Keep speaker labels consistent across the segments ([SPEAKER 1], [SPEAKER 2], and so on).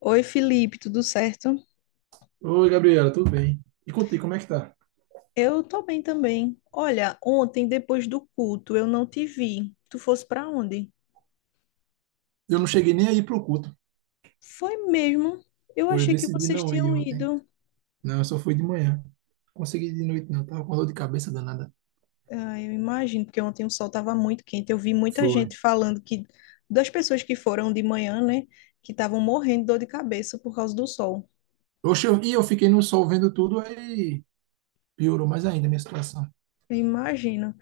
[SPEAKER 1] Oi, Felipe, tudo certo?
[SPEAKER 2] Oi, Gabriela, tudo bem? E contigo, como é que tá?
[SPEAKER 1] Eu tô bem também. Olha, ontem, depois do culto, eu não te vi. Tu fosse pra onde?
[SPEAKER 2] Eu não cheguei nem aí pro culto.
[SPEAKER 1] Foi mesmo. Eu
[SPEAKER 2] Pô, eu
[SPEAKER 1] achei que
[SPEAKER 2] decidi
[SPEAKER 1] vocês
[SPEAKER 2] não ir
[SPEAKER 1] tinham
[SPEAKER 2] ontem.
[SPEAKER 1] ido.
[SPEAKER 2] Não, eu só fui de manhã. Consegui de noite, não. Tava com dor de cabeça danada.
[SPEAKER 1] Ah, eu imagino, porque ontem o sol tava muito quente. Eu vi muita
[SPEAKER 2] Foi.
[SPEAKER 1] gente falando que das pessoas que foram de manhã, né, que estavam morrendo de dor de cabeça por causa do sol.
[SPEAKER 2] Oxe, eu fiquei no sol vendo tudo, aí piorou mais ainda a minha situação.
[SPEAKER 1] Eu imagino.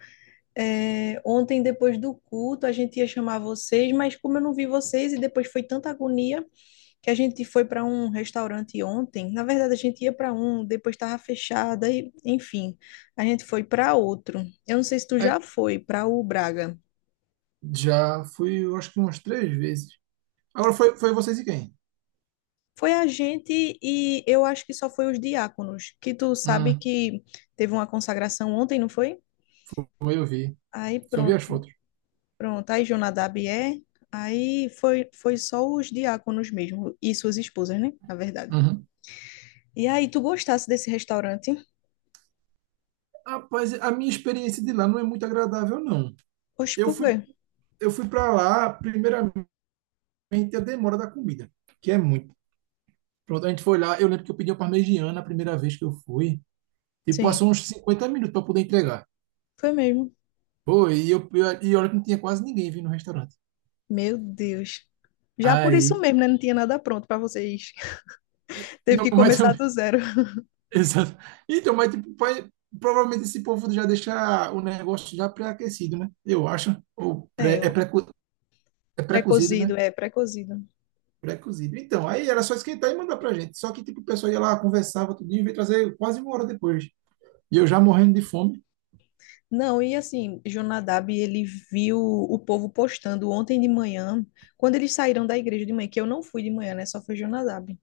[SPEAKER 1] É, ontem, depois do culto, a gente ia chamar vocês, mas como eu não vi vocês e depois foi tanta agonia. Que a gente foi para um restaurante ontem. Na verdade, a gente ia para um, depois estava fechado, e, enfim, a gente foi para outro. Eu não sei se tu
[SPEAKER 2] Aí,
[SPEAKER 1] já foi para o Braga.
[SPEAKER 2] já fui, eu acho que umas três vezes. Agora foi vocês e quem?
[SPEAKER 1] Foi a gente e eu acho que só foi os diáconos, que tu sabe
[SPEAKER 2] Hum,
[SPEAKER 1] que teve uma consagração ontem, não foi?
[SPEAKER 2] Foi, eu vi.
[SPEAKER 1] Aí
[SPEAKER 2] Só vi
[SPEAKER 1] pronto,
[SPEAKER 2] as fotos.
[SPEAKER 1] pronto. Aí Jonadab é. Aí foi só os diáconos mesmo e suas esposas, né? Na verdade.
[SPEAKER 2] Uhum.
[SPEAKER 1] E aí, tu gostasse desse restaurante?
[SPEAKER 2] Rapaz, a minha experiência de lá não é muito agradável, não.
[SPEAKER 1] Oxe,
[SPEAKER 2] Eu
[SPEAKER 1] por
[SPEAKER 2] fui,
[SPEAKER 1] quê?
[SPEAKER 2] eu fui para lá, primeiramente, a demora da comida, que é muito. Pronto, a gente foi lá. Eu lembro que eu pedi uma parmegiana a primeira vez que eu fui. E
[SPEAKER 1] Sim,
[SPEAKER 2] passou uns 50 minutos para poder entregar.
[SPEAKER 1] foi mesmo.
[SPEAKER 2] Pô, e olha que não tinha quase ninguém vindo no restaurante.
[SPEAKER 1] Meu Deus. Já por isso
[SPEAKER 2] Aí.
[SPEAKER 1] mesmo, né? Não tinha nada pronto para vocês. Teve
[SPEAKER 2] Não,
[SPEAKER 1] que
[SPEAKER 2] mas
[SPEAKER 1] começar
[SPEAKER 2] eu-
[SPEAKER 1] do zero.
[SPEAKER 2] Exato. Então, mas tipo, vai- provavelmente esse povo já deixa o negócio já pré-aquecido, né? Eu acho. Ou pré,
[SPEAKER 1] É,
[SPEAKER 2] é
[SPEAKER 1] o
[SPEAKER 2] pré, É pré-cozido,
[SPEAKER 1] pré-cozido,
[SPEAKER 2] né?
[SPEAKER 1] é, pré-cozido.
[SPEAKER 2] Pré-cozido. Então, aí era só esquentar e mandar pra gente. Só que, tipo, o pessoal ia lá, conversava, tudinho, e veio trazer quase uma hora depois. E eu já morrendo de fome.
[SPEAKER 1] Não, e assim, Jonadab, ele viu o povo postando ontem de manhã, quando eles saíram da igreja de manhã, que eu não fui de manhã, né? Só foi Jonadab.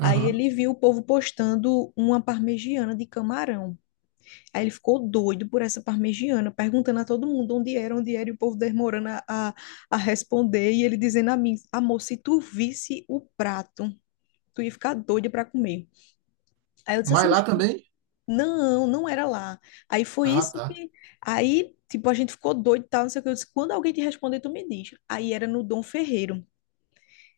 [SPEAKER 1] Aí ele viu o povo postando uma parmegiana de camarão. Aí ele ficou doido por essa parmegiana, perguntando a todo mundo onde era, e o povo demorando a responder, e ele dizendo a mim, amor, se tu visse o prato tu ia ficar doido para comer. Aí eu disse assim,
[SPEAKER 2] Mas lá
[SPEAKER 1] "Oxe,
[SPEAKER 2] também.
[SPEAKER 1] não, não era lá. Aí foi
[SPEAKER 2] Ah,
[SPEAKER 1] isso
[SPEAKER 2] tá.
[SPEAKER 1] que. Aí, tipo, a gente ficou doido e tal, não sei o que. Eu disse, quando alguém te responder, tu me diz. Aí era no Dom Ferreiro.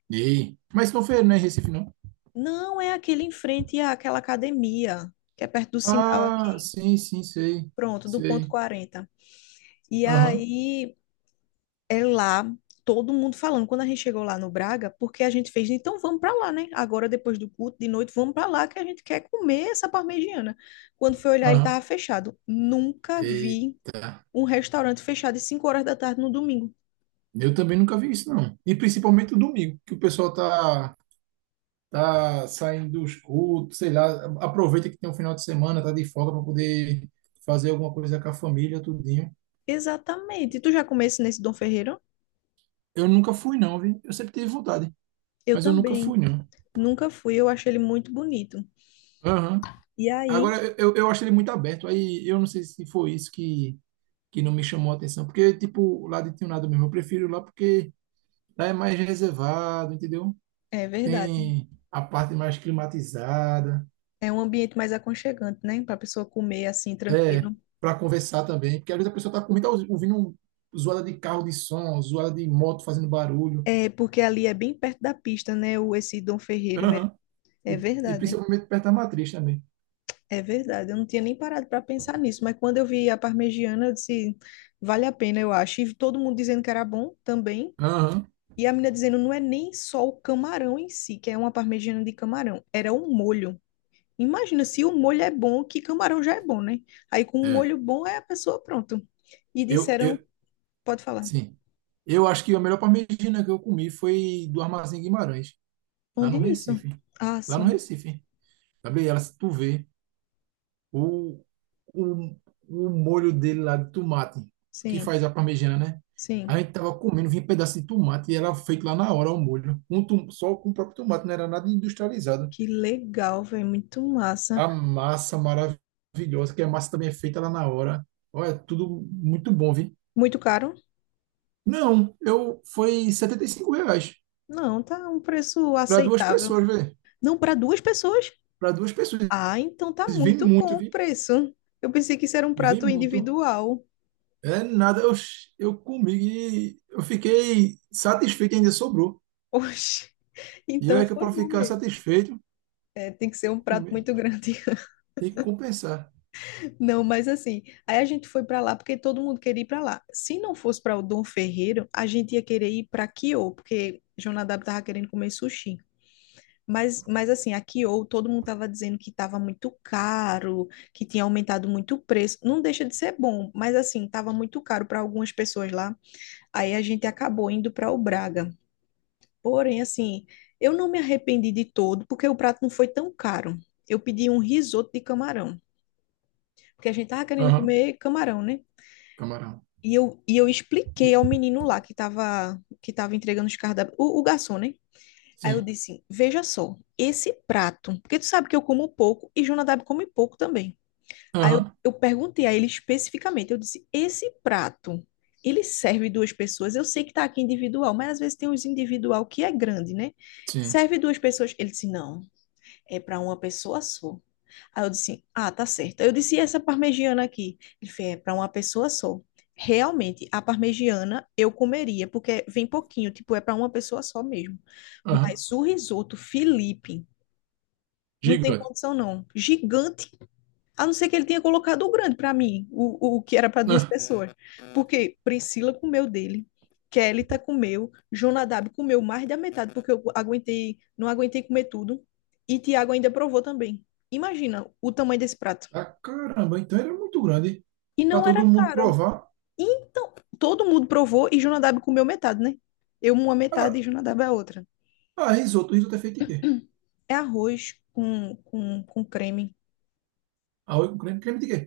[SPEAKER 2] Ei. Mas Confeiro não é em Recife, não?
[SPEAKER 1] Não, é aquele em frente àquela academia, que é perto do sinal
[SPEAKER 2] Ah,
[SPEAKER 1] aqui.
[SPEAKER 2] sim, sim, sei.
[SPEAKER 1] Pronto, do ponto
[SPEAKER 2] Sei.
[SPEAKER 1] quarenta. E
[SPEAKER 2] Aham,
[SPEAKER 1] aí é lá, todo mundo falando. Quando a gente chegou lá no Braga, porque a gente fez, então vamos para lá, né? Agora, depois do culto, de noite, vamos para lá, que a gente quer comer essa parmegiana. Quando foi olhar, ele
[SPEAKER 2] aham.
[SPEAKER 1] estava fechado. Nunca vi
[SPEAKER 2] Eita.
[SPEAKER 1] um restaurante fechado às 5 horas da tarde no domingo.
[SPEAKER 2] Eu também nunca vi isso, não. E principalmente o domingo, que o pessoal tá, tá saindo dos cultos, sei lá, aproveita que tem um final de semana, tá de folga para poder fazer alguma coisa com a família, tudinho.
[SPEAKER 1] Exatamente. Tu já comesse nesse Dom Ferreiro?
[SPEAKER 2] Eu nunca fui, não, viu? Eu sempre tive vontade,
[SPEAKER 1] Eu
[SPEAKER 2] mas eu nunca fui,
[SPEAKER 1] também.
[SPEAKER 2] não.
[SPEAKER 1] Nunca fui, eu achei ele muito bonito.
[SPEAKER 2] Aham.
[SPEAKER 1] E aí,
[SPEAKER 2] Agora, eu acho ele muito aberto, aí eu não sei se foi isso que não me chamou a atenção. Porque, tipo, lá de Tinhonada mesmo, eu prefiro lá porque lá é mais reservado, entendeu?
[SPEAKER 1] é verdade.
[SPEAKER 2] Tem a parte mais climatizada,
[SPEAKER 1] É um ambiente mais aconchegante, né? Para a pessoa comer assim,
[SPEAKER 2] é,
[SPEAKER 1] tranquilo.
[SPEAKER 2] para conversar também. Porque às vezes a pessoa tá com muita, ouvindo um- zoada de carro de som, zoada de moto fazendo barulho.
[SPEAKER 1] É, porque ali é bem perto da pista, né? O, esse Dom Ferreiro.
[SPEAKER 2] Aham.
[SPEAKER 1] É
[SPEAKER 2] E, e
[SPEAKER 1] verdade,
[SPEAKER 2] principalmente perto da matriz também.
[SPEAKER 1] é verdade. Eu não tinha nem parado para pensar nisso, mas quando eu vi a parmegiana, eu disse, vale a pena, eu acho. E todo mundo dizendo que era bom também.
[SPEAKER 2] Aham.
[SPEAKER 1] E a menina dizendo, não é nem só o camarão em si, que é uma parmegiana de camarão, era o molho. Imagina, se o molho é bom, que camarão já é bom, né? Aí com um
[SPEAKER 2] É.
[SPEAKER 1] molho bom é a pessoa pronto. E
[SPEAKER 2] Eu,
[SPEAKER 1] disseram,
[SPEAKER 2] eu,
[SPEAKER 1] pode falar,
[SPEAKER 2] sim. Eu acho que a melhor parmegiana que eu comi foi do Armazém Guimarães, lá
[SPEAKER 1] onde
[SPEAKER 2] no
[SPEAKER 1] é isso?
[SPEAKER 2] Recife.
[SPEAKER 1] Ah,
[SPEAKER 2] Lá no
[SPEAKER 1] sim,
[SPEAKER 2] Recife. Sabe? Ela, se tu vê. o, o, o molho dele lá de tomate, que
[SPEAKER 1] sim,
[SPEAKER 2] faz a parmegiana, né? A
[SPEAKER 1] sim.
[SPEAKER 2] gente tava comendo, vinha pedaço de tomate e era feito lá na hora o molho. Com tom- só com o próprio tomate, não era nada industrializado.
[SPEAKER 1] Que legal, velho, muito massa.
[SPEAKER 2] A massa maravilhosa, que a massa também é feita lá na hora. Olha, tudo muito bom, viu?
[SPEAKER 1] Muito caro?
[SPEAKER 2] Não, eu foi R$ 75
[SPEAKER 1] Não, tá um preço
[SPEAKER 2] para duas
[SPEAKER 1] aceitável.
[SPEAKER 2] pessoas, velho.
[SPEAKER 1] Não, para duas pessoas?
[SPEAKER 2] Para duas pessoas.
[SPEAKER 1] Ah, então tá
[SPEAKER 2] Vem
[SPEAKER 1] muito
[SPEAKER 2] muito,
[SPEAKER 1] bom o
[SPEAKER 2] vi.
[SPEAKER 1] preço. Eu pensei que isso era um
[SPEAKER 2] E vem
[SPEAKER 1] prato
[SPEAKER 2] muito.
[SPEAKER 1] individual.
[SPEAKER 2] É nada, eu comi e eu fiquei satisfeito, ainda sobrou.
[SPEAKER 1] Oxe,
[SPEAKER 2] E eu
[SPEAKER 1] então
[SPEAKER 2] é que
[SPEAKER 1] foi
[SPEAKER 2] para
[SPEAKER 1] bom
[SPEAKER 2] ficar
[SPEAKER 1] mesmo.
[SPEAKER 2] satisfeito,
[SPEAKER 1] É, tem que ser
[SPEAKER 2] tem
[SPEAKER 1] um
[SPEAKER 2] que
[SPEAKER 1] prato
[SPEAKER 2] comer,
[SPEAKER 1] muito grande.
[SPEAKER 2] tem que compensar.
[SPEAKER 1] Não, mas assim, aí a gente foi para lá porque todo mundo queria ir para lá. Se não fosse para o Dom Ferreiro, a gente ia querer ir para Kyo, porque Jonadab tava querendo comer sushi. Mas assim, a Kyo, todo mundo tava dizendo que tava muito caro, que tinha aumentado muito o preço. Não deixa de ser bom, mas assim, tava muito caro para algumas pessoas lá. Aí a gente acabou indo para o Braga. Porém, assim, eu não me arrependi de todo, porque o prato não foi tão caro. Eu pedi um risoto de camarão, porque a gente tava querendo
[SPEAKER 2] Aham,
[SPEAKER 1] comer camarão, né?
[SPEAKER 2] camarão.
[SPEAKER 1] E eu expliquei ao menino lá que tava, entregando os cardápios, o garçom, né? Aí eu
[SPEAKER 2] Sim.
[SPEAKER 1] disse, veja só, esse prato, porque tu sabe que eu como pouco e Jonadab come pouco também. Aí eu,
[SPEAKER 2] Aham,
[SPEAKER 1] eu perguntei a ele especificamente, eu disse, esse prato, ele serve duas pessoas? Eu sei que tá aqui individual, mas às vezes tem uns individual que é grande, né?
[SPEAKER 2] sim.
[SPEAKER 1] Serve duas pessoas? Ele disse, não, é para uma pessoa só. Aí eu disse, ah, tá certo. Eu disse, e essa parmegiana aqui? Ele fez, é para uma pessoa só. Realmente, a parmegiana eu comeria, porque vem pouquinho, tipo, é para uma pessoa só mesmo.
[SPEAKER 2] Aham,
[SPEAKER 1] Mas o risoto, Felipe, não tem
[SPEAKER 2] gigante.
[SPEAKER 1] condição não. Gigante a não ser que ele tenha colocado o grande para mim, o que era para duas
[SPEAKER 2] Ah,
[SPEAKER 1] pessoas. Porque Priscila comeu dele, Kelly tá comeu, Jonadab comeu mais da metade, porque eu aguentei, não aguentei comer tudo. E Tiago ainda provou também. Imagina o tamanho desse prato.
[SPEAKER 2] ah, caramba, então era muito grande
[SPEAKER 1] E
[SPEAKER 2] para
[SPEAKER 1] não era
[SPEAKER 2] todo mundo
[SPEAKER 1] caro.
[SPEAKER 2] provar.
[SPEAKER 1] Então, todo mundo provou e Jonadab comeu metade, né? Eu uma metade
[SPEAKER 2] Agora,
[SPEAKER 1] e Jonadab a outra.
[SPEAKER 2] ah, risoto é feito de quê?
[SPEAKER 1] É arroz com creme,
[SPEAKER 2] Arroz com creme, creme de quê?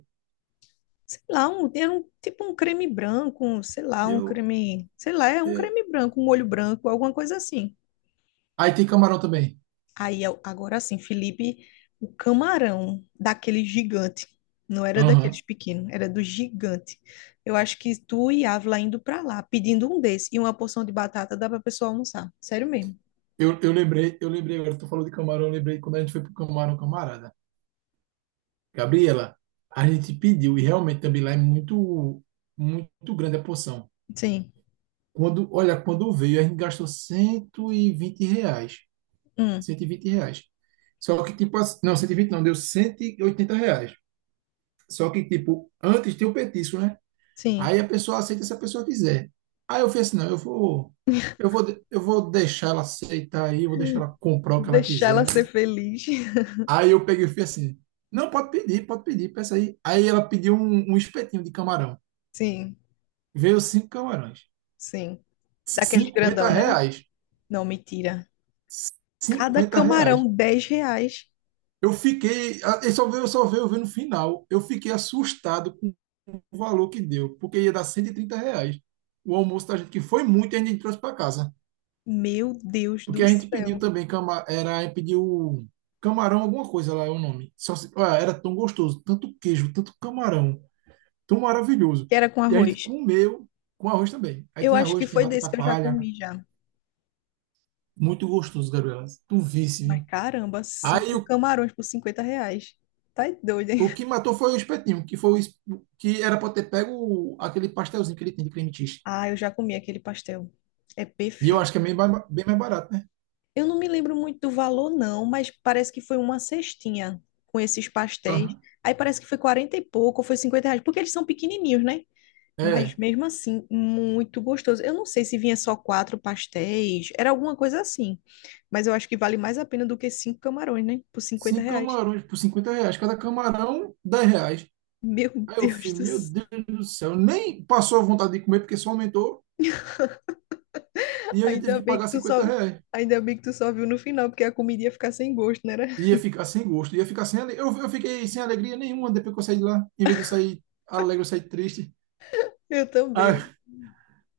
[SPEAKER 1] sei lá, tipo um creme branco, um, sei lá, um
[SPEAKER 2] Eu,
[SPEAKER 1] creme, sei lá, é um
[SPEAKER 2] eu-
[SPEAKER 1] creme branco, um molho branco, alguma coisa assim.
[SPEAKER 2] Aí tem camarão também.
[SPEAKER 1] Aí, agora sim, Felipe, o camarão daquele gigante, não era daqueles
[SPEAKER 2] Aham.
[SPEAKER 1] pequenos, era do gigante. Eu acho que tu e Ávila indo pra lá, pedindo um desse e uma porção de batata, dá pra pessoa almoçar, sério mesmo.
[SPEAKER 2] Eu lembrei agora, tu falou de camarão, eu lembrei quando a gente foi pro camarão, camarada. Gabriela, a gente pediu e realmente também lá é muito, muito grande a porção.
[SPEAKER 1] Sim,
[SPEAKER 2] Quando, olha, quando veio, a gente gastou R$ 120.
[SPEAKER 1] hum,
[SPEAKER 2] R$ 120. Só que, tipo, assim- não, 120 não, deu R$ 180. Só que, tipo, antes tem o petisco, né?
[SPEAKER 1] sim,
[SPEAKER 2] Aí a pessoa aceita se a pessoa quiser. Aí eu fiz assim, não, eu vou deixar ela aceitar aí, eu vou deixar ela comprar o que ela
[SPEAKER 1] deixar ela
[SPEAKER 2] quiser.
[SPEAKER 1] ser feliz.
[SPEAKER 2] Aí eu peguei e fui assim, não, pode pedir, peça aí. Aí ela pediu um espetinho de camarão.
[SPEAKER 1] Sim,
[SPEAKER 2] Veio cinco camarões.
[SPEAKER 1] sim. Daqueles
[SPEAKER 2] cinquenta
[SPEAKER 1] grandão, não era?
[SPEAKER 2] reais.
[SPEAKER 1] Não, mentira. Cada
[SPEAKER 2] cinquenta
[SPEAKER 1] camarão,
[SPEAKER 2] reais.
[SPEAKER 1] R$ 10.
[SPEAKER 2] Eu fiquei, a- eu só veio ver no final. Eu fiquei assustado com o valor que deu, porque ia dar R$ 130 o almoço da gente, que foi muito e a gente trouxe para casa.
[SPEAKER 1] Meu Deus
[SPEAKER 2] Porque
[SPEAKER 1] do
[SPEAKER 2] a gente pediu
[SPEAKER 1] céu.
[SPEAKER 2] também, cama, era, a gente pediu camarão, alguma coisa lá, é o nome. Só, se- ah, era tão gostoso, tanto queijo, tanto camarão, tão maravilhoso.
[SPEAKER 1] Que era com
[SPEAKER 2] E a gente
[SPEAKER 1] arroz.
[SPEAKER 2] comeu com arroz também. Aí
[SPEAKER 1] Eu
[SPEAKER 2] tinha
[SPEAKER 1] acho que
[SPEAKER 2] arroz, tinha
[SPEAKER 1] foi desse
[SPEAKER 2] batata
[SPEAKER 1] que eu já
[SPEAKER 2] palha,
[SPEAKER 1] comi já.
[SPEAKER 2] muito gostoso, Gabriela. Tu visse,
[SPEAKER 1] Mas
[SPEAKER 2] vi.
[SPEAKER 1] caramba,
[SPEAKER 2] Aí
[SPEAKER 1] cinco
[SPEAKER 2] o.
[SPEAKER 1] camarões por R$ 50. Tá doido, hein?
[SPEAKER 2] O que matou foi o espetinho, que foi o es- que era para ter pego o- aquele pastelzinho que ele tem de creme cheese.
[SPEAKER 1] Ah, eu já comi aquele pastel. É
[SPEAKER 2] E eu
[SPEAKER 1] perfeito.
[SPEAKER 2] acho que é bem, ba- bem mais barato, né?
[SPEAKER 1] Eu não me lembro muito do valor, não, mas parece que foi uma cestinha com esses pastéis.
[SPEAKER 2] Aham.
[SPEAKER 1] Aí parece que foi 40 e pouco, ou foi R$ 50, porque eles são pequenininhos, né? Mas
[SPEAKER 2] É,
[SPEAKER 1] mesmo assim, muito gostoso. Eu não sei se vinha só quatro pastéis, era alguma coisa assim. Mas eu acho que vale mais a pena do que cinco camarões, né? Por 50
[SPEAKER 2] cinco
[SPEAKER 1] reais.
[SPEAKER 2] camarões por R$ 50. Cada camarão, R$ 10.
[SPEAKER 1] Meu
[SPEAKER 2] Aí eu
[SPEAKER 1] Deus
[SPEAKER 2] fui,
[SPEAKER 1] do
[SPEAKER 2] meu
[SPEAKER 1] céu.
[SPEAKER 2] Deus do céu, nem passou a vontade de comer porque só aumentou e eu ainda tive
[SPEAKER 1] Ainda
[SPEAKER 2] que
[SPEAKER 1] bem que
[SPEAKER 2] pagar
[SPEAKER 1] tu só,
[SPEAKER 2] R$ 50.
[SPEAKER 1] ainda bem que tu só viu no final, porque a comida ia ficar sem gosto, né?
[SPEAKER 2] Ia ficar sem gosto, ia ficar sem ale... eu fiquei sem alegria nenhuma depois que eu saí de lá. Em vez de sair alegre, eu saí triste.
[SPEAKER 1] Eu também.
[SPEAKER 2] Ah,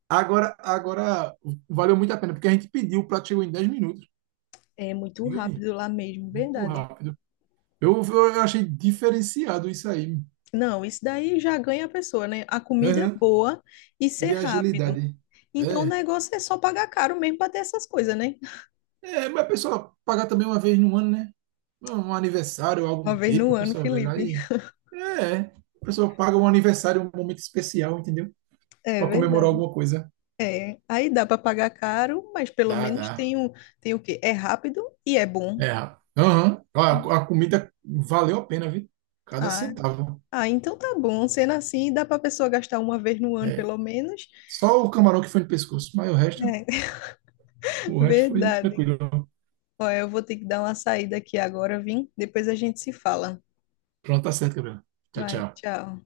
[SPEAKER 2] agora valeu muito a pena, porque a gente pediu, o prato chegou em 10 minutos.
[SPEAKER 1] É muito
[SPEAKER 2] Diga aí.
[SPEAKER 1] rápido lá mesmo,
[SPEAKER 2] Muito
[SPEAKER 1] verdade.
[SPEAKER 2] rápido. Eu achei diferenciado isso aí.
[SPEAKER 1] Não, isso daí já ganha a pessoa, né? A comida é
[SPEAKER 2] Aham.
[SPEAKER 1] boa e ser
[SPEAKER 2] E a
[SPEAKER 1] rápido.
[SPEAKER 2] agilidade.
[SPEAKER 1] Então o
[SPEAKER 2] É.
[SPEAKER 1] negócio é só pagar caro mesmo para ter essas coisas, né?
[SPEAKER 2] É, mas a pessoa pagar também uma vez no ano, né? Um aniversário, algo
[SPEAKER 1] Uma
[SPEAKER 2] do
[SPEAKER 1] vez
[SPEAKER 2] tipo,
[SPEAKER 1] no
[SPEAKER 2] a
[SPEAKER 1] ano,
[SPEAKER 2] pessoa vai lá
[SPEAKER 1] Felipe.
[SPEAKER 2] e. É. A pessoa paga um aniversário, um momento especial, entendeu?
[SPEAKER 1] É
[SPEAKER 2] Para comemorar
[SPEAKER 1] verdade.
[SPEAKER 2] alguma coisa.
[SPEAKER 1] É, aí dá para pagar caro, mas pelo
[SPEAKER 2] Dá,
[SPEAKER 1] menos
[SPEAKER 2] dá.
[SPEAKER 1] tem o quê? É rápido e é bom.
[SPEAKER 2] É. Aham. A comida valeu a pena, viu? Cada
[SPEAKER 1] Ah,
[SPEAKER 2] centavo.
[SPEAKER 1] ah, então tá bom. Sendo assim, dá para pessoa gastar uma vez no ano,
[SPEAKER 2] É.
[SPEAKER 1] pelo menos.
[SPEAKER 2] Só o camarão que foi no pescoço, mas o resto,
[SPEAKER 1] É,
[SPEAKER 2] o resto foi
[SPEAKER 1] verdade.
[SPEAKER 2] tranquilo.
[SPEAKER 1] Ó, eu vou ter que dar uma saída aqui agora, vim. Depois a gente se fala.
[SPEAKER 2] Pronto, tá certo, Gabriel. Tchau,
[SPEAKER 1] Vai,
[SPEAKER 2] tchau.
[SPEAKER 1] tchau.